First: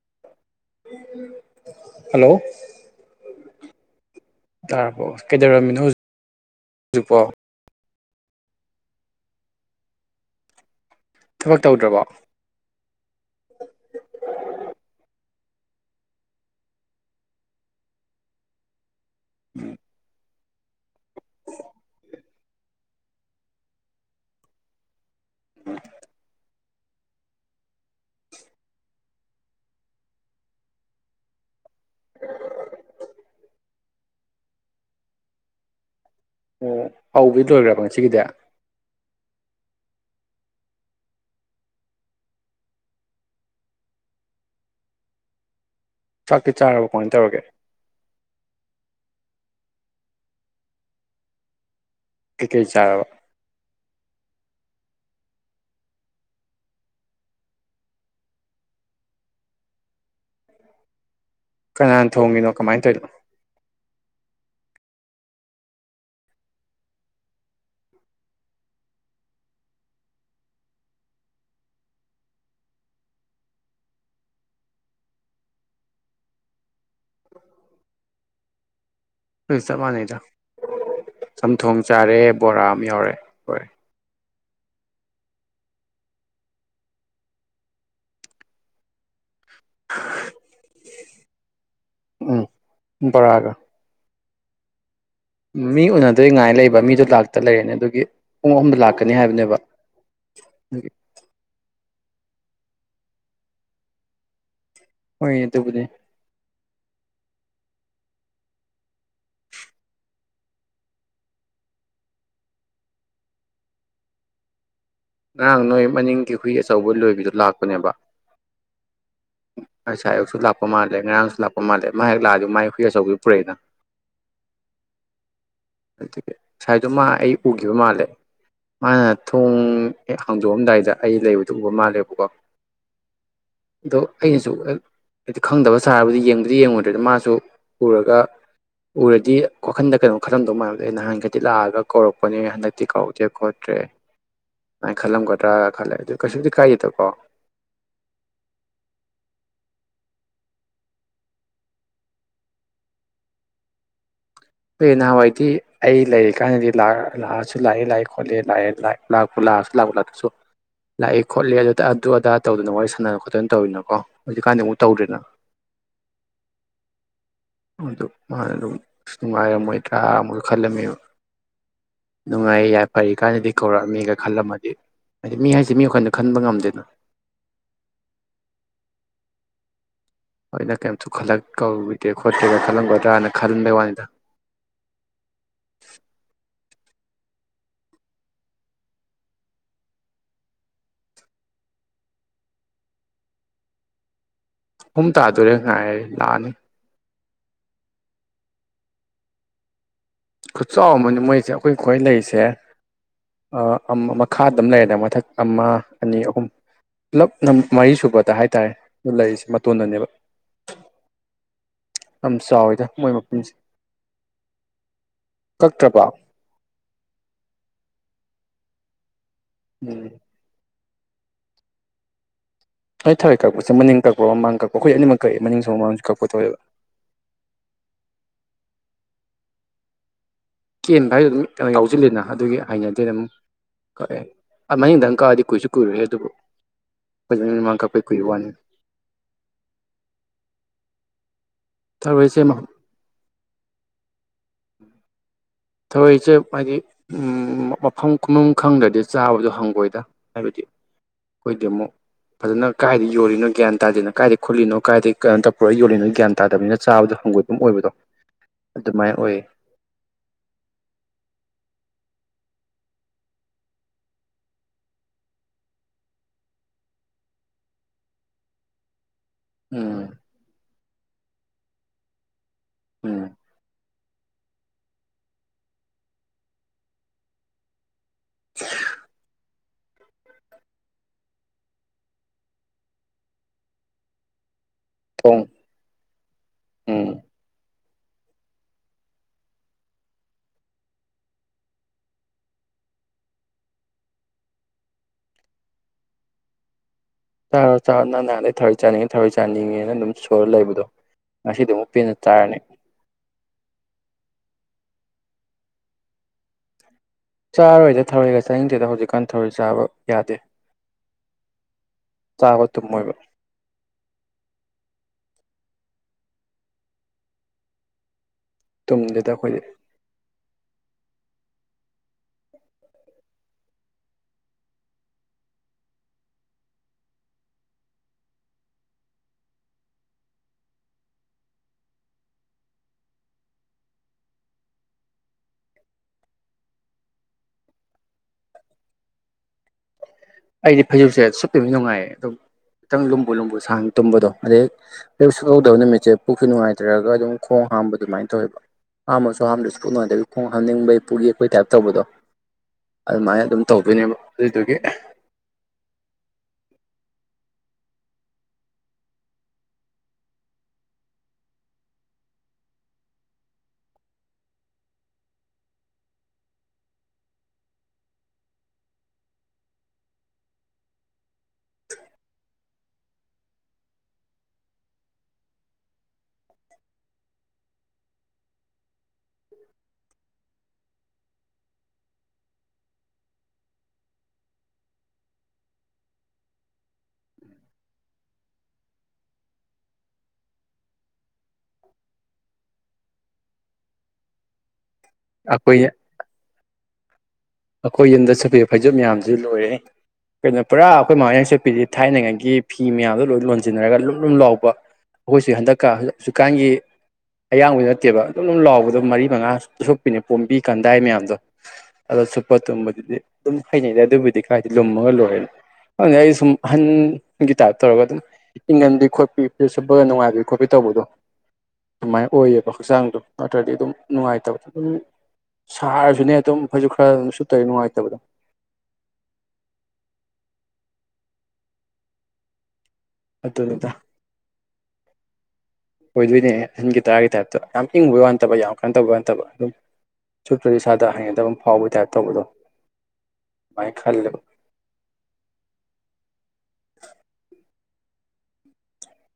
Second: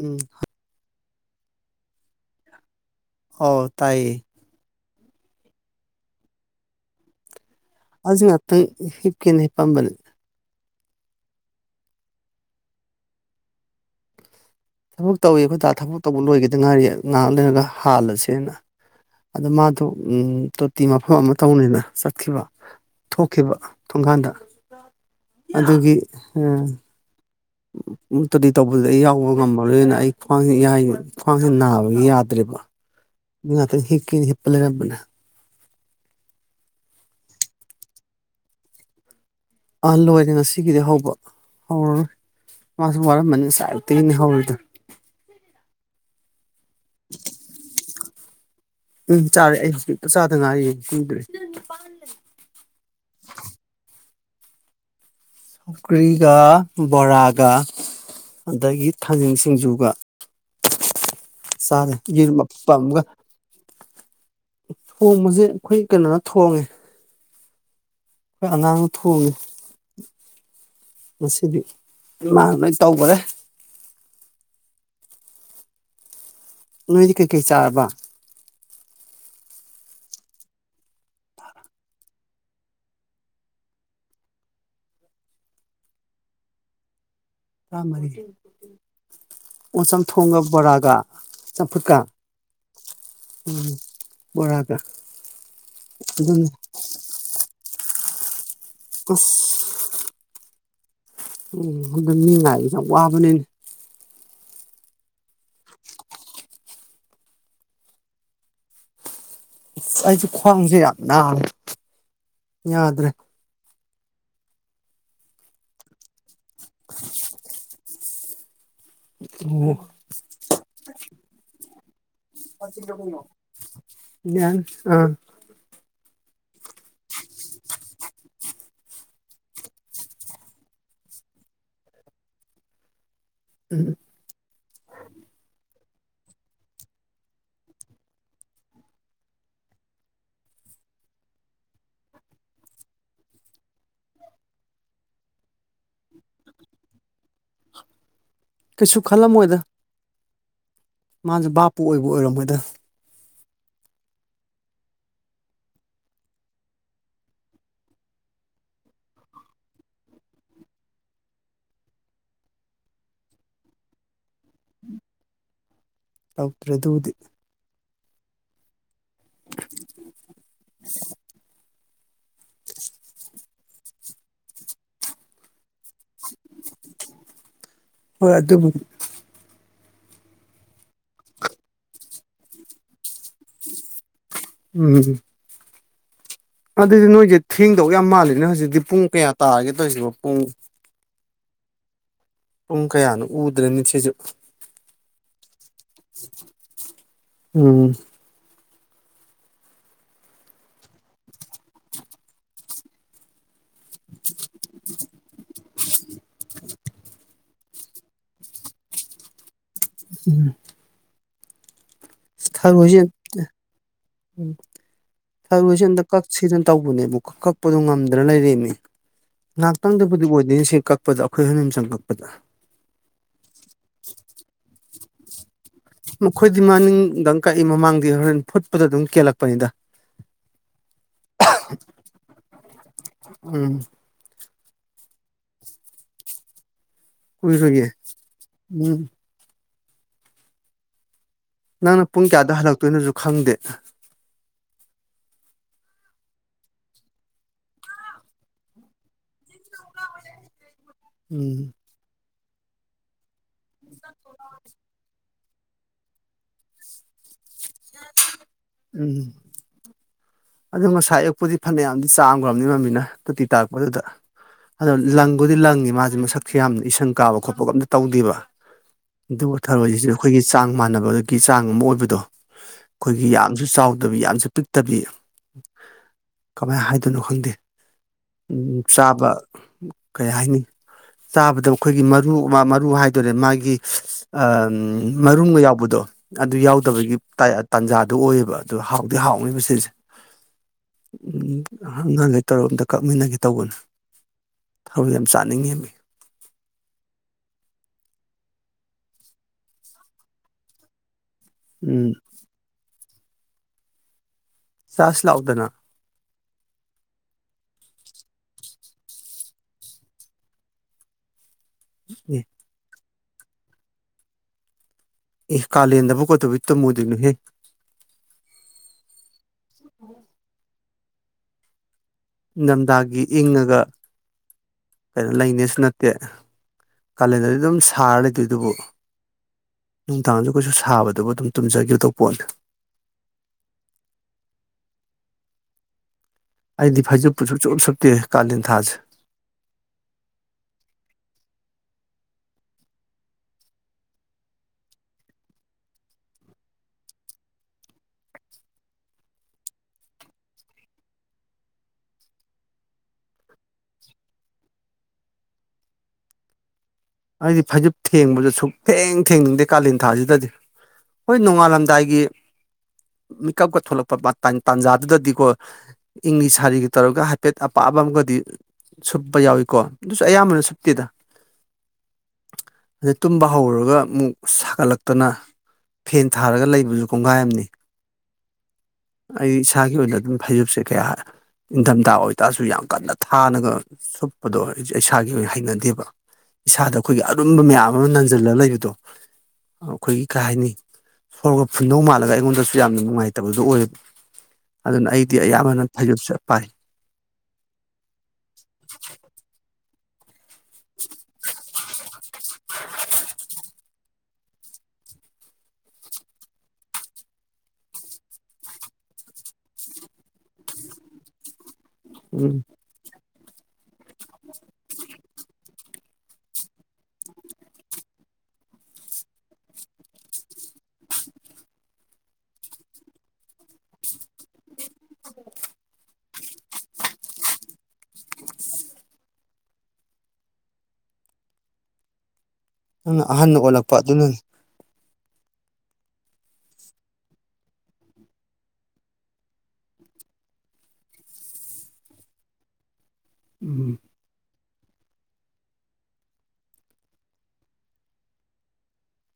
ꯎꯝ hello! ꯑꯣ ꯇꯥꯏꯌꯦ꯫ ꯇꯥꯔꯕꯣ? ꯀꯩꯗꯧꯔꯝꯃꯤꯅꯣ ꯍꯧꯖꯤꯛ ꯍꯧꯖꯤꯛꯄꯣ꯫ ꯑꯁꯤ ꯉꯥꯛꯇꯪ ꯍꯤꯞꯀꯦꯅ ꯍꯤꯞꯄꯝꯕꯅꯦ꯫ ꯊꯕꯛ ꯇꯧꯗ꯭ꯔꯕꯣ? ꯊꯕꯛ ꯇꯧꯋꯤ ꯑꯩꯈꯣꯏ ꯗꯥ ꯊꯕꯛ ꯇꯧꯕ ꯂꯣꯏꯒꯦꯗ ꯉꯥꯏꯔꯤ ꯉꯥꯏꯍꯥꯛ ꯂꯩꯔꯒ ꯍꯥꯜꯂꯁꯦꯅ꯫ ꯑꯗ ꯃꯥꯗꯣ ꯎꯝ ꯇꯣꯇꯤ ꯃꯐꯝ ꯑꯃ ꯇꯧꯅꯤꯅ ꯆꯠꯈꯤꯕ꯫ ꯊꯣꯛꯈꯤꯕ ꯊꯣꯡꯒꯥꯟꯗ ꯑꯗꯨꯒꯤ, ꯇꯣꯇꯤ ꯇꯧꯕꯗꯨꯗꯤ ꯑꯩ ꯌꯥꯎꯕ ꯉꯝꯃꯔꯣꯏꯅ ꯑꯩ ꯈ꯭ꯨꯋꯥꯡ ꯈ꯭ꯨꯋꯥꯡꯁꯤ ꯅꯥꯕ꯫ ꯌꯥꯗ꯭ꯔꯦꯕ ꯑꯗꯨ ꯉꯇꯪ ꯍꯤꯞꯀꯦꯅ ꯍꯤꯞꯄ ꯂꯩꯔꯝꯕꯅꯦ꯫ ꯑꯣ ꯐꯥꯎꯕꯤ ꯂꯣꯏꯈ꯭ꯔꯕ ꯉꯁꯤꯒꯤꯗꯤ? ꯑ ꯂꯣꯏꯔꯦ ꯉꯁꯤꯒꯤꯗꯤ ꯍꯧꯕ, ꯍꯧꯔꯔꯣꯏ ꯃꯥꯁꯨ ꯋꯥꯔꯝꯃꯅꯤ ꯉꯁꯥꯏ ꯑꯌꯨꯛꯇꯒꯤꯅꯤ ꯍꯧꯔꯤꯗꯣ꯫ ꯆꯥꯛꯇꯤ ꯆꯔꯕꯣ? ꯀꯃꯥꯏꯅ ꯇꯧꯔꯒꯦ꯫ ꯎꯝ ꯆꯥꯔꯦ꯫ ꯑꯩ ꯍꯨꯖꯤꯛꯇ ꯆꯥꯗ ꯉꯥꯏꯔꯤ ꯀꯨꯏꯗ꯭ꯔꯤ꯫ ꯀꯩ ꯀꯩ ꯆꯥꯔꯕ? ꯁꯧꯒ꯭ꯔꯤꯒ, ꯕꯣꯔꯥꯒ, ꯑꯗꯒꯤ ꯊꯥꯖꯤꯡ ꯁꯤꯡꯖꯨꯒ꯫ ꯆꯥꯔꯦ ꯀꯅꯥꯅ ꯌꯦꯔꯨꯝ ꯊꯣꯡꯉꯤꯅꯣ ꯑꯐꯨꯠꯄ ꯀꯃꯥꯏꯅ ꯑꯃꯒ ꯇꯧꯔꯤꯅꯣ꯫ ꯊꯣꯡꯕꯁꯦ ꯑꯩꯈꯣꯏ ꯀꯩꯅꯣꯅ ꯊꯣꯡꯉꯦ꯫ ꯑꯉꯥꯡꯅ ꯊꯣꯡꯉꯦ꯫ ꯉꯁꯤꯗꯤ ꯃꯥꯅ ꯂꯣꯏ ꯇꯧꯈꯔꯦ꯫ ꯅꯣꯏꯗꯤ ꯀꯩꯀꯩ ꯆꯥꯔꯕ? ꯆꯞ ꯃꯥꯟꯅꯩꯗ ꯆꯝꯊꯣꯡ ꯆꯥꯔꯦ, ꯕꯣꯔꯥ ꯑꯃ ꯌꯥꯎꯔꯦ ꯂꯣꯏꯔꯦ꯫ ꯇꯔꯥꯃꯔꯤ꯫ ꯑꯣ ꯆꯝꯊꯣꯡꯒ, ꯕꯣꯔꯥꯒ, ꯆꯝꯐꯨꯠꯀ ꯎꯝ ꯕꯣꯔꯥꯒ ꯎꯝ, ꯕꯣꯔꯒ ꯃꯤ ꯎꯅꯗꯣꯏ ꯉꯥꯏ ꯂꯩꯕ ꯃꯤꯗꯣ ꯂꯥꯛꯇ ꯂꯩꯔꯦꯅꯦ, ꯑꯗꯨꯒꯤ ꯄꯨꯡ ꯑꯍꯨꯝꯗ ꯂꯥꯛꯀꯅꯤ ꯍꯥꯏꯕꯅꯦꯕ꯫ ꯑꯁ [unintelligible] ꯎꯝ ꯑꯗꯨ ꯃꯤ ꯉꯥꯏꯕꯁꯦ ꯌꯥꯝ ꯋꯥꯕꯅꯤꯅꯦ꯫ ꯍꯣꯏ ꯑꯗꯨꯕꯨꯗꯤ꯫ ꯑꯩꯁꯨ ꯈ꯭ꯋꯥꯡꯁꯦ ꯌꯥꯝ ꯅꯥꯔꯦ ꯌꯥꯗ꯭ꯔꯦ꯫ ꯉꯔꯥꯡ ꯅꯣꯏ ꯃꯅꯤꯡꯒꯤ ꯍꯨꯏ ꯑꯆꯧꯕ ꯂꯣꯏꯕꯤꯗꯣ ꯂꯥꯛꯄꯅꯦꯕ꯫ [unintelligible] ꯉꯁꯥꯏ ꯑꯌꯨꯛꯁꯨ ꯂꯥꯛꯄ ꯃꯥꯜꯂꯦ ꯉꯔꯥꯡꯁꯨ ꯂꯞꯄ ꯃꯥꯜꯂꯦ ꯃꯥ ꯍꯦꯛ ꯂꯥꯛꯑꯗꯤ ꯃꯥꯥꯏ ꯍꯨꯏ ꯑꯆꯧꯕꯤ ꯄꯨꯔꯛꯏꯅ꯫ ꯌꯥꯅꯤ ꯑꯥ ꯑꯗꯨꯒꯤ ꯉꯁꯥꯏꯗꯣ ꯃꯥ ꯑꯩ ꯎꯈꯤꯕ ꯃꯥꯜꯂꯦ꯫ ꯃꯥꯅ ꯊꯣꯡ ꯍꯦꯛ ꯍꯥꯡꯗꯣꯛꯑꯝꯗꯥꯏꯗ ꯑꯩ ꯂꯩꯕꯗꯨ ꯎꯕ ꯃꯥꯜꯂꯦꯕꯀꯣ꯫ ꯎꯝ ꯗꯣ ꯑꯩꯅꯁꯨ ꯍꯦꯛ ꯈꯪꯗꯕ ꯁꯥꯔꯒꯥ ꯌꯦꯡꯕꯗꯤ ꯌꯦꯡꯉꯨꯗ꯭ꯔꯦꯗ ꯃꯥꯁꯨ ꯎꯔꯒ, ꯎꯔꯗꯤ ꯋꯥꯈꯟꯗ ꯀꯩꯅꯣ ꯈꯜꯂꯝꯗꯧ ꯃꯟꯕ ꯑꯩ ꯅꯍꯥꯟ ꯈꯩꯗꯤ ꯂꯥꯛꯑꯒ ꯀꯧꯔꯛꯄꯅꯦ ꯍꯟꯗꯛꯇꯤ ꯀꯧꯔꯛꯇꯦ ꯈꯣꯠ ꯇ꯭ꯔꯦ ꯑꯗꯨꯃꯥꯏꯅ ꯈꯜꯂꯝꯒꯗ꯭ꯔꯥꯒ ꯈꯜꯂꯦ ꯑꯗꯨ ꯀꯩꯁꯨꯕꯨꯗꯤ ꯀꯥꯏꯗꯦꯗꯀꯣ꯫ ꯀꯩꯁꯨ ꯈꯜꯂꯝꯃꯣꯏꯗ꯫ ꯃꯥꯖꯨ ꯕꯥꯞꯄꯨ ꯑꯣꯏꯕꯨ ꯑꯣꯏꯔꯝꯃꯣꯏꯗ ꯑꯦ ꯅꯍꯥꯟꯋꯥꯏꯗꯤ ꯑꯩ ꯂꯩꯔꯤꯀꯥꯟꯗꯗꯤ ꯂꯥꯛꯑꯁꯨ ꯂꯥꯛꯑꯦ ꯂꯥꯏꯑꯦ ꯈꯣꯠꯂꯦ ꯂꯥꯛꯑꯦ ꯂꯥꯏ ꯂꯥꯛꯄꯨ ꯂꯥꯛꯑꯁꯨ ꯂꯥꯛꯄꯨ ꯂꯥꯛꯇꯔꯁꯨ ꯂꯥꯛꯑꯦ ꯈꯣꯠꯂꯦ ꯑꯗꯨꯗ ꯑꯗꯨ ꯑꯗꯥ ꯇꯧꯗꯅ ꯋꯥꯔꯤ ꯁꯥꯟꯅ ꯈꯣꯠꯇꯅ ꯇꯧꯔꯤꯅꯀꯣ ꯍꯧꯖꯤꯛꯀꯥꯟꯗꯤ ꯑꯃꯨꯛ ꯇꯧꯗ‍꯭ꯔꯦꯅ ꯇꯧꯗ꯭ꯔꯦ ꯑꯗꯨꯕꯨꯗꯤ ꯑꯗꯨ ꯃꯥꯅ ꯑꯗꯨꯝ ꯑꯁ ꯅꯨꯡꯉꯥꯏꯔꯝꯃꯣꯏꯗ꯭ꯔꯥ ꯑꯃꯨꯛꯀꯥ ꯈꯜꯂꯝꯃꯦꯕ ꯅꯨꯡꯉꯥꯏ ꯌꯥꯏꯐꯔꯤ ꯀꯥꯟꯗꯗꯤ ꯀꯧꯔꯛꯑꯃꯤꯒ ꯈꯜꯂꯝꯃꯗꯤ ꯍꯥꯏꯗꯤ ꯃꯤ ꯍꯥꯏꯁꯤ ꯃꯤ ꯋꯥꯈꯜꯗꯤ ꯈꯟꯕ ꯉꯝꯗꯦꯗꯅ ꯍꯣꯏ ꯑꯗꯨꯕꯨꯗꯤ ꯑꯩꯅ ꯀꯔꯤꯝꯇ ꯈꯜꯂꯛ ꯀꯧꯒꯦ ꯈꯣꯠꯀꯦꯒꯥꯏꯅ ꯈꯜꯂꯝꯒꯗ꯭ꯔꯥꯅ ꯈꯜꯂꯝꯕꯩ ꯋꯥꯅꯤꯗ ꯎꯝ ꯑꯗꯨꯗꯤ ꯅꯣꯏꯁꯦ ꯊꯦꯡꯗꯧ ꯌꯥꯝ ꯃꯥꯜꯂꯤꯗꯅ ꯍꯧꯖꯤꯛꯇꯤ ꯄꯨꯡ ꯀꯌꯥ ꯇꯥꯔꯒꯦ ꯇꯧꯔꯤꯁꯤꯕꯣ ꯄꯨꯡ ꯄꯨꯡ ꯀꯌꯥꯅꯣ ꯎꯗ꯭ꯔꯦ ꯃꯤꯠꯁꯤꯁꯨ ꯍꯨꯝ ꯇꯥꯗꯣꯔꯦ ꯉꯥꯏꯔꯦ ꯂꯥꯛꯑꯅꯤ ꯎꯝ ꯈꯨꯠ ꯆꯥꯎ ꯑꯃꯅꯤꯅꯦ ꯃꯣꯏꯁꯦ ꯑꯩꯈꯣꯏ ꯈ꯭ꯋꯥꯏ ꯂꯩꯔꯤꯁꯦ ꯑꯥ ꯑꯝ ꯃꯈꯥꯗꯃ ꯂꯩꯔꯦꯅꯦ ꯃꯊꯛ ꯑꯃ ꯑꯅꯤ ꯑꯍꯨꯝ ꯄꯨꯂꯞꯅ ꯃꯔꯤ ꯁꯨꯕꯗ ꯍꯥꯏꯇꯥꯔꯦ ꯂꯩꯔꯤꯁꯦ ꯃꯇꯣꯟꯗꯅꯦꯕ ꯎꯝ ꯌꯥꯝ ꯆꯥꯎꯋꯤꯗ ꯊꯔꯣꯏꯁꯦ ꯃꯣꯏ ꯃꯐꯝꯁꯦ ꯎꯝ ꯊꯔꯣꯏꯁꯦ ꯑꯝꯇ ꯀꯛꯇ꯭ꯔꯕ ꯀꯛ ꯁꯤꯅ ꯇꯧꯕꯅꯦꯕꯀꯣ ꯀꯛꯄꯗꯣ ꯉꯝꯗꯅ ꯂꯩꯔꯦꯃꯤ ꯎꯝ ꯉꯥꯏꯍꯥꯛꯇꯪꯗꯕꯨꯗꯤ ꯑꯣꯏꯗꯣꯏꯅꯤꯁꯦ ꯀꯛ ꯄꯗ ꯑꯩꯈꯣꯏꯅꯤ ꯑꯍꯨꯝ ꯆꯪ ꯀꯛꯄꯗ ꯅꯣꯏ ꯊꯔꯦꯏ ꯀꯛꯄꯁꯦ ꯃꯅꯤꯡ ꯀꯛꯄ꯭ꯔꯣ ꯃꯥꯡ ꯀꯛꯄ꯭ꯔꯣ ꯈꯣꯏ ꯑꯅꯤꯃꯛ ꯀꯛꯏ ꯃꯅꯤꯡꯁꯨ ꯃꯃꯥꯡꯁꯨ ꯀꯛꯄꯥꯊꯣꯛꯑꯦꯕ ꯗꯪ ꯀꯛꯏ ꯃꯃꯥꯡꯗꯤ ꯍꯣꯔꯦꯟ ꯐꯨꯠꯄꯗ ꯑꯗꯨꯝ ꯀꯦꯜꯂꯛꯄꯅꯤꯗ ꯀꯦꯟꯕ ꯍꯥꯏꯁꯨ ꯑꯗꯨꯝ ꯀꯩꯅꯣ ꯌꯥꯎꯁꯤꯜꯂꯤꯅ ꯑꯗꯨꯒꯤ ꯍꯩꯅꯗꯦꯅ ꯑꯃꯨꯛ ꯎꯝ ꯀꯥꯛꯑꯦ ꯑꯥ ꯃꯅꯤꯡꯗꯪ ꯀꯥꯛꯑꯗꯤ ꯀꯨꯏꯁꯨ ꯀꯨꯏꯔꯣꯏꯍꯦ ꯑꯗꯨꯕꯨ ꯈꯣꯏꯗꯤ ꯃꯅꯤꯡ ꯃꯃꯥꯡ ꯀꯨꯏꯔꯣꯏꯌꯦ ꯀꯛꯄꯩ ꯀꯨꯏꯕꯩ ꯋꯥꯅꯤ ꯎꯝ ꯅꯪꯅ ꯄꯨꯡ ꯊꯔꯣꯏꯁꯦ ꯀꯌꯥꯗ ꯍꯜꯂꯛꯇꯣꯏꯅꯣꯁꯨ ꯈꯪꯗꯦ ꯊꯧꯔꯣꯏꯁꯦ ꯃꯥꯗꯤ ꯎꯝ ꯃꯐꯝ ꯈꯨꯐꯝ ꯈꯪꯗ꯭ꯔꯗꯤ ꯆꯥꯕꯗꯣ ꯍꯪꯕꯣꯏꯗ ꯍꯥꯏꯕꯗꯤ ꯎꯝ ꯈꯣꯏꯗꯤ ꯑꯃꯨꯛ ꯐꯖꯅ ꯀꯥꯏꯗꯩ ꯌꯣꯜꯂꯤꯅꯣ ꯒ꯭ꯌꯥꯟ ꯇꯥꯗꯦꯅ ꯀꯥꯏꯗꯩ ꯈꯨꯠꯂꯤꯅꯣ ꯀꯥꯏꯗꯩ ꯀꯟꯇ ꯄꯨꯔꯛꯒ ꯌꯣꯜꯂꯤꯅꯣ ꯒ꯭ꯌꯥꯟ ꯇꯥꯗꯅꯤꯅ ꯆꯥꯕꯗꯣ ꯍꯪꯒꯣꯏꯕ ꯑꯃ ꯑꯣꯏꯕꯗꯣ ꯑꯗꯨꯃꯥꯏꯅ ꯑꯣꯏꯌꯦ ꯑꯗꯨ ꯉꯁꯥꯏ ꯑꯌꯨꯛꯄꯨꯗꯤ ꯐꯅꯌꯥꯝꯗꯤ ꯆꯥꯝꯈ꯭ꯔꯕꯅꯤ ꯃꯝꯃꯤꯅ ꯇꯣꯇꯤ ꯇꯥꯛꯔꯛꯄꯗꯨꯗ ꯑꯗꯣ ꯂꯪꯕꯨꯗꯤ ꯂꯪꯏ ꯃꯥꯁꯦ ꯃꯁꯛꯁꯦ ꯌꯥꯝꯅ ꯏꯁꯪ ꯀꯥꯕ ꯈꯣꯠꯄꯒ ꯑꯝꯇ ꯇꯧꯗꯦꯕ ꯑꯗꯨꯕꯨ ꯊꯔꯣꯏꯖꯦ ꯎꯝ ꯑꯩꯈꯣꯏꯒꯤ ꯆꯥꯡ ꯃꯥꯟꯅꯕꯒꯤ ꯆꯥꯡ ꯑꯃ ꯑꯣꯏꯕꯗꯣ ꯑꯩꯈꯣꯏꯒꯤ ꯎꯝ ꯌꯥꯝꯁꯨ ꯆꯥꯎꯗꯕꯤ ꯌꯥꯝꯁꯨ ꯄꯤꯛꯇꯕꯤ ꯀꯃꯥꯏꯅ ꯍꯥꯏꯗꯣꯏꯅꯣ ꯈꯪꯗꯦ ꯎꯝ ꯆꯥꯕ ꯀꯩ ꯍꯥꯏꯅꯤ ꯆꯥꯕꯗ ꯑꯩꯈꯣꯏꯒꯤ ꯃꯔꯨ ꯃꯥ ꯃꯔꯨ ꯍꯥꯏꯗꯔꯦ ꯃꯥꯒꯤ ꯑꯥ ꯊꯣꯡ ꯃꯔꯨꯝꯒ ꯌꯥꯎꯕꯗꯣ ꯑꯗꯨ ꯌꯥꯎꯗꯕꯒꯤ ꯎꯝ ꯇꯥꯏ ꯇꯥꯟꯖꯥꯗꯨ ꯑꯣꯏꯌꯦꯕ ꯑꯗꯨ ꯍꯥꯎꯗꯤ ꯍꯥꯎꯅꯦꯕ ꯁꯤꯁꯦ ꯎꯝ ꯑꯉꯥꯡꯈꯩ ꯇꯧꯔ ꯑꯝꯇ ꯀꯛꯃꯤꯟꯅꯒꯦ ꯇꯧꯕꯅꯤ ꯊꯔꯣꯏ ꯌꯥꯝ ꯆꯥꯅꯤꯡꯉꯦꯃꯦ ꯆꯥꯔꯣ ꯆꯥꯔꯣ ꯅꯪ ꯅꯍꯥꯟꯗꯩ ꯊꯔꯣꯏ ꯆꯥꯅꯤꯡꯉꯦ ꯊꯔꯣꯏ ꯆꯥꯅꯤꯡꯉꯦꯅ ꯑꯗꯨꯝ ꯁꯣꯟꯂ ꯂꯩꯕꯗꯣ ꯉꯁꯤꯗꯤ ꯑꯃꯨꯛ ꯄꯦꯟꯅ ꯎꯝ ꯆꯥꯔꯅꯤ ꯆꯥꯁꯤ ꯂꯥꯛꯎꯗꯅ ꯆꯥꯔꯣꯏꯗ ꯊꯔꯣꯏꯒ ꯆꯅꯤꯡꯗꯦꯗ ꯍꯧꯖꯤꯛꯀꯥꯟ ꯊꯔꯣꯏ ꯆꯥꯕ ꯌꯥꯗꯦ ꯑꯦ ꯆꯥꯕ ꯇꯨꯝꯃꯣꯏꯕ ꯑꯦ ꯀꯥꯂꯦꯟꯗꯕꯨ ꯀꯇꯧꯕꯒꯤ ꯇꯨꯝꯃꯣꯏꯗꯣꯏꯅꯣ ꯍꯦ ꯇꯨꯝꯗꯦꯗ ꯑꯩꯈꯣꯏꯗꯤ ꯅꯤꯡꯊꯝꯊꯥꯒꯤ ꯏꯪꯉꯒ ꯂꯩꯅꯦꯁꯨ ꯅꯠꯇꯦ ꯀꯥꯂꯦꯟꯗꯗꯤ ꯑꯗꯨꯝ ꯁꯥꯔ ꯂꯩꯗꯣꯏ ꯑꯗꯨꯕꯨ ꯅꯨꯡꯗꯥꯡꯁꯨ ꯀꯩꯁꯨ ꯁꯥꯕꯗꯕꯨ ꯑꯗꯨꯝ ꯇꯨꯝꯖꯒꯦꯇꯣꯞꯄꯣꯟꯅꯦ ꯑꯩꯗꯤ ꯐꯥꯏꯖꯄꯁꯨ ꯁꯨꯡꯁꯨꯞꯁꯨꯞꯠꯇꯦ ꯀꯥꯂꯦꯟ ꯊꯥꯁꯦ ꯑꯩꯗꯤ ꯐꯩꯖꯨꯞꯁꯦ ꯁꯨꯞꯄꯤꯕꯗꯤ ꯅꯨꯡꯉꯥꯏꯌꯦ ꯑꯗꯨꯝ ꯈꯤꯇꯪ ꯂꯨꯝꯕꯨ ꯂꯨꯝꯕꯨ ꯁꯥ ꯇꯨꯝꯕꯗꯣ ꯑꯗꯩ ꯄ ꯁꯨꯍꯧꯗꯕ ꯅꯨꯃꯤꯠꯁꯦ ꯄꯨꯛꯁꯨ ꯅꯨꯡꯉꯥꯏꯇ꯭ꯔꯒ ꯑꯗꯨꯝ ꯈꯣꯡ ꯍꯥꯝꯕ ꯑꯗꯨꯃꯥꯏꯅ ꯇꯧꯋꯦꯕ ꯍꯥꯥꯝꯁꯨ ꯍꯥꯝꯗꯁꯨ ꯄꯨꯣꯛ ꯅꯨꯡꯉꯥꯏꯗꯕ ꯈꯣꯡ ꯍꯥꯝꯅꯤꯡꯕꯩ ꯄꯨꯒꯤ ꯑꯩꯈꯣꯏ ꯇꯥꯏꯞ ꯇꯧꯕꯗꯣ ꯑꯗꯨꯃꯥꯏꯅ ꯑꯗꯨꯝ ꯇꯧꯗꯣꯏꯅꯦꯕ ꯑꯗꯨꯏꯗꯨꯒꯤ ꯑꯩꯗꯤ ꯐꯩꯖꯤ ꯊꯦꯡꯕꯁꯨ ꯁꯨꯛ ꯊꯦꯡ ꯊꯦꯡꯅꯤꯡꯗꯦ ꯀꯥꯂꯦꯟ ꯊꯥꯁꯤꯗꯗꯤ ꯍꯣꯏ ꯅꯣꯡꯉꯥꯜꯂꯝꯗꯥꯏꯒꯤ ꯃꯤꯀꯞꯀ ꯊꯣꯛꯂꯛꯄ ꯇꯥꯟꯖꯥꯗꯨꯗꯗꯤꯀꯣ ꯏꯪꯂꯤ ꯁꯥꯔꯤꯒ ꯇꯧꯔꯒ ꯍꯥꯏꯐꯦꯠ ꯑꯄꯥꯕ ꯑꯃꯒꯗꯤ ꯁꯨꯞꯄ ꯌꯥꯎꯏꯀꯣ ꯑꯗꯨꯁꯨ ꯑꯌꯥꯝꯕꯅ ꯁꯨꯞꯇꯦꯗ ꯑꯗꯩ ꯇꯨꯝꯕ ꯍꯧꯔꯒ ꯑꯃꯨꯛ ꯁꯥꯒꯠꯂꯛꯇꯅ ꯐꯦꯟ ꯊꯥꯔꯒ ꯂꯩꯕꯁꯨ ꯀꯣꯡꯒꯥꯏ ꯑꯃꯅꯤ ꯑꯩ ꯏꯁꯥꯒꯤ ꯑꯣꯏꯅ ꯑꯗꯨꯝ ꯐꯩꯖꯨꯕꯁꯦ ꯀꯌꯥ ꯏꯟꯊꯝꯊꯥ ꯑꯣꯏꯇꯥꯔꯁꯨ ꯌꯥꯝ ꯀꯟꯅ ꯊꯥꯅꯒ ꯁꯨꯞꯄꯗꯣ ꯏꯁꯥꯒꯤ ꯑꯣꯏꯅ ꯍꯩꯅꯗꯦꯕ ꯏꯁꯥꯗ ꯑꯩꯈꯣꯏꯒꯤ ꯑꯔꯨꯝꯕ ꯃꯌꯥꯝ ꯑꯃ ꯅꯟꯁꯤꯜꯂꯒ ꯂꯩꯕꯗꯣ ꯑꯩꯈꯣꯏꯒꯤ ꯀꯩ ꯍꯥꯏꯅꯤ ꯁꯣꯔꯒ ꯐꯨꯗꯧ ꯃꯥꯜꯂꯒ ꯑꯩꯉꯣꯟꯗꯁꯨ ꯌꯥꯝꯅ ꯅꯨꯡꯉꯥꯏꯇꯕꯗꯨ ꯑꯣꯏꯕ ꯑꯗꯨꯅ ꯑꯩꯗꯤ ꯑꯩꯈꯣꯏ ꯑꯌꯥꯝꯕꯅ ꯐꯩꯖꯨꯞꯁꯦ ꯄꯥꯏ ꯑꯩꯈꯣꯏ ꯌꯨꯝꯗ ꯁꯨꯞꯄꯤꯕ ꯐꯩꯖꯨꯞ ꯃꯌꯥꯝꯁꯨ ꯂꯣꯏꯔꯦ ꯀꯩꯅꯣ ꯄꯨꯔꯥ ꯑꯩꯈꯣꯏ ꯃꯃꯥꯏꯅ ꯁꯨꯄꯤꯁꯦ ꯊꯥꯏꯅꯉꯥꯏ ꯒꯤ ꯐꯤ ꯃꯌꯥꯝꯗꯣ ꯂꯣꯏ ꯂꯣꯟꯁꯤꯟꯅꯔꯒ ꯂꯨꯝ ꯂꯨꯝ ꯂꯥꯎꯕ ꯑꯩꯈꯣꯏꯁꯨ ꯍꯟꯗꯛꯀ ꯍꯧꯖꯤꯛꯀꯥꯟꯒꯤ ꯑꯌꯥꯡꯕꯩ ꯅꯠꯇꯦꯕ ꯑꯗꯨꯝ ꯑꯗꯨꯝ ꯂꯥꯎꯕꯗꯣ ꯃꯔꯤ ꯃꯉꯥ ꯆ ꯁꯣꯛꯄꯤꯅꯦ ꯄꯣꯝꯕꯤ ꯀꯟꯗꯥꯏ ꯃꯌꯥꯝꯗꯣ ꯑꯗꯣ ꯁꯨꯞꯄ ꯎꯝ ꯇꯨꯝꯕꯗꯨꯗꯤ ꯑꯗꯨꯝ ꯍꯩꯅꯩꯗ ꯑꯗꯨꯕꯨꯗꯤ ꯀꯥꯏꯗꯤ ꯂꯨꯝꯃꯒ ꯂꯣꯏꯔꯦꯅ ꯑꯗꯨ ꯑꯩ ꯁꯨꯝ ꯑꯍꯟꯒꯤ ꯇꯥꯏꯞ ꯇꯧꯔꯒ ꯑꯗꯨꯝ ꯏꯪ ꯉꯝꯗꯤ ꯈꯣꯠꯄꯤ ꯐꯩꯖꯨꯞ ꯁꯨꯞꯄꯒ ꯅꯨꯡꯉꯥꯏꯕꯤ ꯈꯣꯠꯄꯤ ꯇꯧꯕꯗꯣ ꯑꯗꯨꯃꯥꯏꯅ ꯑꯣꯏꯌꯦꯕ ꯍꯛꯆꯥꯡꯗꯣ ꯅꯠꯇ꯭ꯔꯗꯤ ꯑꯗꯨꯝ ꯅꯨꯡꯉꯥꯏꯇꯕꯗ ꯑꯗꯨꯝ ꯁꯥꯔꯁꯨꯅꯦ ꯑꯗꯨꯝ ꯐꯁꯨ ꯈꯔ ꯑꯗꯨꯝ ꯁꯠꯇꯔꯤ ꯅꯨꯡꯉꯥꯏꯇꯕꯗꯣ ꯅꯪꯅ ꯑꯍꯟꯅ ꯑꯗꯨꯅꯤꯗ ꯑꯣꯜꯂꯛꯄ ꯑꯗꯨꯅꯅꯤ [inaudible] ꯑꯣꯏꯗꯣꯏꯅꯦꯍꯦ ꯑꯍꯟꯒꯤ ꯇꯔꯥꯒꯤ ꯇꯥꯏꯞꯇ ꯌꯥꯝ ꯏꯪꯉꯨꯕꯩ ꯋꯥ ꯅꯠꯇꯕ ꯌꯥꯝ ꯀꯟꯅꯣ ꯇꯧꯕꯩ ꯋꯥ ꯅꯠꯇꯕ ꯑꯗꯨꯝ ꯁꯨꯞꯇ꯭ꯔꯗꯤ ꯏꯁꯥꯗ ꯍꯩꯅꯗꯕꯝ ꯐꯥꯎꯕꯩ ꯇꯥꯏꯞꯇ ꯇꯧꯕꯗꯣ ꯎꯝ ꯑꯗꯨꯃꯥꯏꯅ ꯈꯜꯂꯦꯕ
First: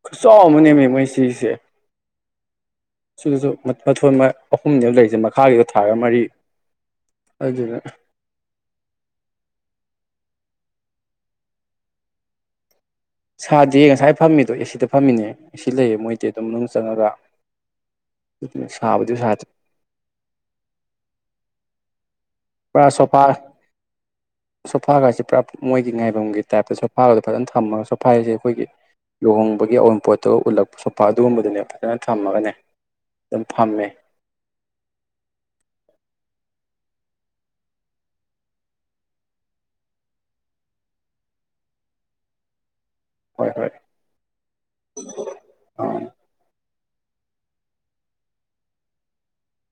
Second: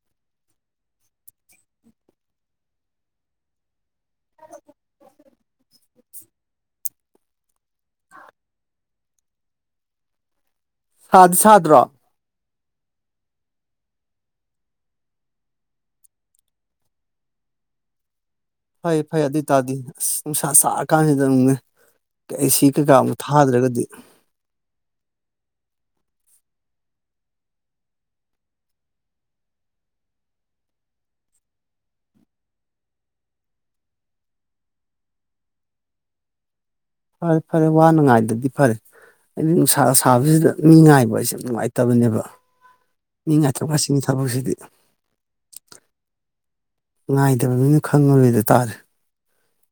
ꯈꯨꯠꯆꯥꯎ ꯑꯃ ꯅꯦꯝꯃꯦ ꯃꯣꯏ ꯁꯤꯁꯦ ꯁꯤꯗꯖꯨ ꯃ ꯃꯊꯣꯜ ꯃꯥ ꯑꯍꯨꯝꯅꯦꯕ ꯂꯩꯔꯤꯖꯦ ꯃꯈꯥꯒꯤꯗꯣ ꯊꯥꯔꯒ ꯃꯔꯤ ꯑꯗꯨꯗꯨꯅ ꯁꯥꯗꯤ ꯁꯥꯗ꯭ꯔꯣ ꯁꯥꯗꯦ ꯉꯁꯥꯏ ꯐꯝꯃꯤꯗꯣ ꯑꯦ ꯁꯤꯗ ꯐꯝꯃꯤꯅꯦ ꯑꯦ ꯁꯤ ꯂꯩꯌꯦ ꯃꯣꯏꯗꯤ ꯑꯗꯨꯝ ꯃꯅꯨꯡ ꯆꯪꯉꯒ ꯐꯩ ꯁꯥꯕꯨꯗꯤ ꯐꯩ ꯑꯗꯨꯏ ꯁꯥꯗ꯭ꯔꯦ ꯇꯥꯗꯤ ꯑꯁ ꯅꯨꯡꯁꯥ ꯁꯥꯔ ꯀꯥꯟꯖꯤꯗ ꯑꯃꯨꯛꯅꯦ ꯑꯦ ꯁꯤ ꯀꯩꯀꯥ ꯑꯃꯨꯛ ꯊꯥꯗ꯭ꯔꯒꯗꯤ ꯁꯣꯐꯥꯒꯥꯁꯦ ꯄꯨꯔꯥꯞ ꯃꯣꯏꯒꯤ ꯉꯥꯏꯕꯝꯒꯤ ꯇꯥꯏꯞꯇ ꯁꯣꯐꯥꯒꯥꯗꯣ ꯐꯖꯅ ꯊꯝꯃꯒ ꯁꯣꯐꯥ ꯍꯥꯏꯖꯦ ꯑꯩꯈꯣꯏꯒꯤ ꯂꯨꯍꯣꯡꯕꯒꯤ ꯑꯋꯨꯟꯄꯣꯠꯇꯣ ꯎꯟꯂꯛꯄ ꯁꯣꯐꯥ ꯑꯗꯨꯒꯨꯝꯕꯗꯨꯅꯦ ꯐꯖꯅ ꯊꯝꯃꯒꯅꯦ ꯑꯗꯨꯝ ꯐꯝꯃꯦ ꯐꯔꯦ ꯐꯔꯦ ꯋꯥꯅ ꯉꯥꯏꯗꯗꯤ ꯐꯔꯦ ꯑꯩꯗꯤ ꯅꯨꯡꯁꯥ ꯁꯥꯕꯖꯤꯗ ꯃꯤ ꯉꯥꯏꯕ ꯍꯥꯏꯁꯦ ꯌꯥꯝ ꯅꯨꯡꯉꯥꯏꯇꯕꯅꯦꯕ ꯃꯤ ꯍꯣꯏ ꯉꯥꯏꯊꯣꯛ ꯍꯣꯏ ꯉꯥꯏꯁꯤꯟ ꯊꯕꯛꯁꯤꯗꯤ [inaudible] ꯉꯥꯏꯗꯕ ꯃꯤꯅ ꯈꯪꯉꯔꯣꯏꯗꯣ ꯇꯥꯥꯔꯦ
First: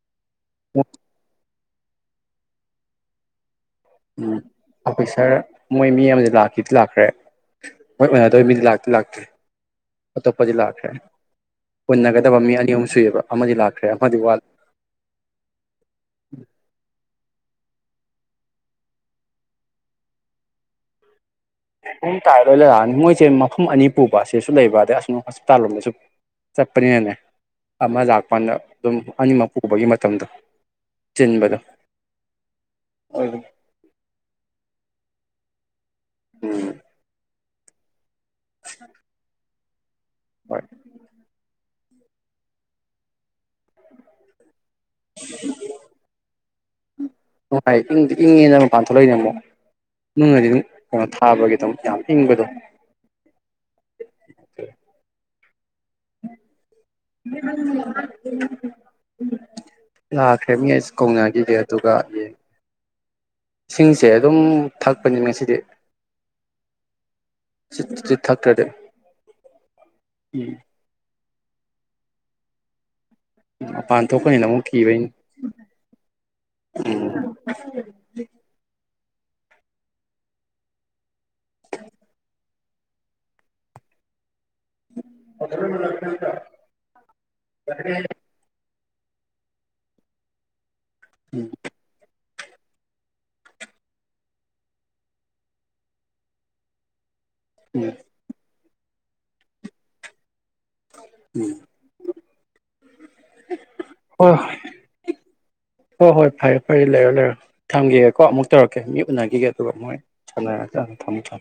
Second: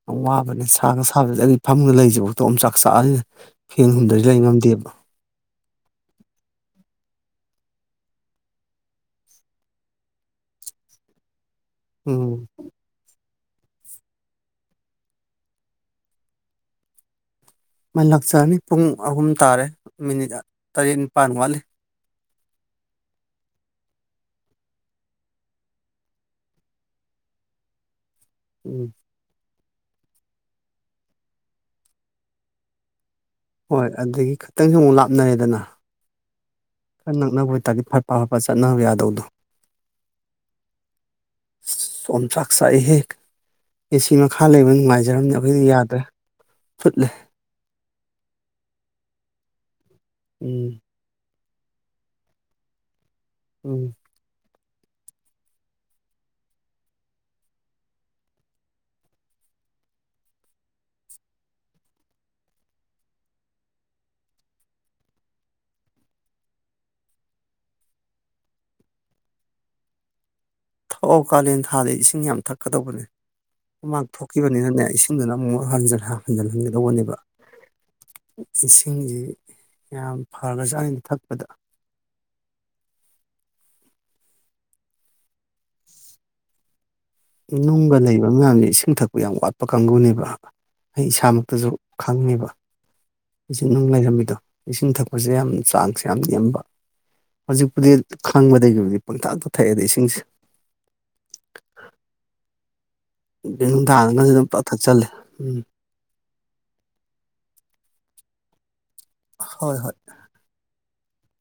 ꯌꯥꯝ ꯋꯥꯕꯅꯦ ꯁꯥꯒ ꯁꯥ ꯊꯥꯕꯖꯤꯗ ꯑꯩꯒꯤ ꯐꯝꯃꯒ ꯂꯩꯕꯖꯤꯐꯥꯎ ꯑꯣꯝꯆꯥꯛ ꯆꯥꯛ ꯑ ꯐꯦꯟ ꯍꯨꯝꯗ꯭ꯔꯗꯤ ꯂꯩ ꯉꯝꯗꯦꯕ ꯄꯦꯁꯔ ꯃꯣꯏ ꯃꯤ ꯑꯃꯗꯤ ꯂꯥꯛꯇꯤ ꯂꯥꯛꯈ꯭ꯔꯦ [unintelligible] ꯃꯤꯗꯤ ꯂꯥꯛꯇꯤ ꯂꯥꯛꯇ꯭ꯔꯤ ꯑꯇꯣꯞꯄꯗꯤ ꯂꯥꯛꯈ꯭ꯔꯦ ꯎꯟꯅꯒꯗꯕ ꯎꯝ ꯃꯤ ꯑꯅꯤ ꯑꯍꯨꯝ ꯁꯨꯏꯌꯦꯕ ꯑꯃꯗꯤ ꯂꯥꯛꯈ꯭ꯔꯦ ꯑꯃꯗꯤ ꯋꯥꯠꯂꯤ ꯃꯥꯏꯅ ꯂꯥꯛꯆꯔꯅꯤ ꯄꯨꯡ ꯑꯍꯨꯝ ꯇꯥꯔꯦ ꯃꯤꯅꯤꯠ ꯇꯔꯦꯠ ꯅꯤꯄꯥꯟ ꯋꯥꯠꯂꯤ ꯄꯨꯡ ꯇꯥꯔꯦ ꯂꯣꯏ ꯂꯥꯛꯑꯅꯤ ꯃꯣꯏꯁꯦ ꯃꯐꯝ ꯑꯅꯤ ꯄꯨꯕ ꯁꯤꯁꯨ ꯂꯩꯕ ꯑꯗꯩ ꯑꯁꯣꯝ ꯍꯣꯁꯄꯤꯇꯥꯜ ꯂꯣꯝꯗꯁꯨ ꯆꯠꯄꯅꯤꯅꯅꯦ ꯑꯃ ꯂꯥꯛꯄꯀꯥꯟꯗ ꯎꯝ ꯑꯗꯨꯝ ꯑꯅꯤꯃꯛ ꯄꯨꯕꯒꯤ ꯃꯇꯝꯗꯣ ꯆꯤꯟꯕꯗꯣ ꯍꯣꯏ ꯑꯗꯨꯗꯒꯤ ꯈꯤꯇꯪꯖꯨ ꯑꯃꯨꯛ ꯂꯥꯞꯅꯔꯦꯗꯅꯥ ꯈꯔ ꯅꯛꯅꯕ ꯑꯣꯏꯇꯥꯗꯤ ꯐꯕꯥ ꯄꯥꯕ ꯆꯠꯅꯕ ꯌꯥꯗꯧꯗꯣ ꯍꯣꯏ ꯑꯁꯁ ꯑꯣꯝꯆꯥꯛ ꯆꯥꯛꯑꯦꯍꯦ ꯑꯦ ꯁꯤ ꯃꯈꯥ ꯂꯩꯕꯅꯤꯅ ꯅꯨꯡꯉꯥꯏꯖꯔꯝꯅꯤ ꯑꯩꯈꯣꯏꯗꯤ ꯌꯥꯗ꯭ꯔꯦ ꯐꯨꯠꯂꯦ ꯅꯨꯡꯉꯥꯏ ꯏꯪꯗꯤ ꯏꯪꯉꯦꯅ ꯃꯄꯥꯟ ꯊꯣꯛꯂꯛꯏꯅꯦ ꯑꯃꯨꯛ ꯃꯅꯨꯡꯗꯗꯤ ꯑꯗꯨꯝ ꯎꯝ ꯀꯩꯅꯣ ꯊꯥꯕꯒꯤ ꯑꯗꯨꯝ ꯌꯥꯝ ꯏꯪꯕꯗꯣ ꯎꯝ [inaudible] ꯂꯥꯛꯈ꯭ꯔꯦ ꯃꯤ ꯑꯩꯁ ꯀꯧꯅꯒꯤꯒꯦ ꯑꯗꯨꯒ ꯏꯁꯤꯡꯁꯦ ꯑꯗꯨꯝ ꯊꯛꯄꯅꯤ ꯉꯁꯤꯗꯤ ꯆꯤꯠ ꯆꯤꯠ ꯆꯤꯠ ꯊꯛꯇ꯭ꯔꯗꯤ ꯎꯝ ꯊꯛꯑꯣ ꯀꯥꯂꯦꯟ ꯊꯥꯗ ꯏꯁꯤꯡ ꯌꯥꯝ ꯊꯛꯀꯗꯧꯕꯅꯦ ꯃꯄꯥꯟ ꯍꯨꯃꯥꯡ ꯊꯣꯛꯄꯅꯤꯅ ꯑꯃꯨꯛ ꯊꯣꯛꯈꯤꯕꯅꯤꯅꯅꯦ ꯀꯤꯕꯩꯅꯤ ꯏꯁꯤꯡꯗꯨꯅ ꯑꯃꯨꯛ ꯍꯟꯖꯟ ꯍꯟꯖꯟꯍꯟꯒꯗꯧꯕꯅꯦꯕ ꯎꯝ ꯏꯁꯤꯡꯖꯤ ꯌꯥꯝ ꯐꯒ꯭ꯔꯖꯥꯠꯅꯤꯗ ꯊꯥꯛꯄꯗ [unintelligible] ꯅꯨꯡꯒ ꯂꯩꯕ ꯃꯌꯥꯝꯖꯦ ꯏꯁꯤꯡ ꯊꯛꯄ ꯌꯥꯝ ꯋꯥꯠꯄ ꯀꯥꯡꯒꯨꯅꯦꯕ ꯑꯩ ꯏꯁꯥꯃꯛꯇꯖꯨ ꯈꯪꯉꯦꯕ ꯏꯁꯤꯡ ꯅꯨꯡ ꯂꯩꯔꯝꯃꯤꯗꯣ ꯏꯁꯤꯡ ꯊꯛꯄꯖꯦ ꯌꯥꯝ ꯆꯥꯡꯁꯦ ꯌꯥꯝ ꯅꯦꯝꯕ ꯍꯧꯖꯤꯛꯄꯨꯗꯤ ꯎꯝ ꯈꯪꯕꯗꯒꯤꯕꯨꯗꯤ ꯄꯪꯊꯛꯇ ꯊꯛꯑꯦꯗ ꯏꯁꯤꯡꯁꯦ ꯎꯝ [unintelligible] ꯑꯗꯨꯝ ꯄꯪꯊꯛ ꯊꯪꯛꯆꯜꯂꯦ ꯎꯝ ꯍꯣ ꯍꯣꯏ ꯐꯔꯦ ꯐꯔꯦ ꯂꯩꯔꯣ ꯂꯩꯔꯣ ꯊꯝꯒꯦ ꯀꯣ ꯑꯃꯨꯛ ꯇꯧꯔꯛꯀꯦ ꯃꯤ ꯎꯅꯒꯤꯒꯦ ꯑꯗꯨꯒ ꯍꯣꯏ ꯍꯣꯏ ꯃꯣꯏ [unintelligible] ꯊꯝꯃꯨ ꯊꯝꯃꯨ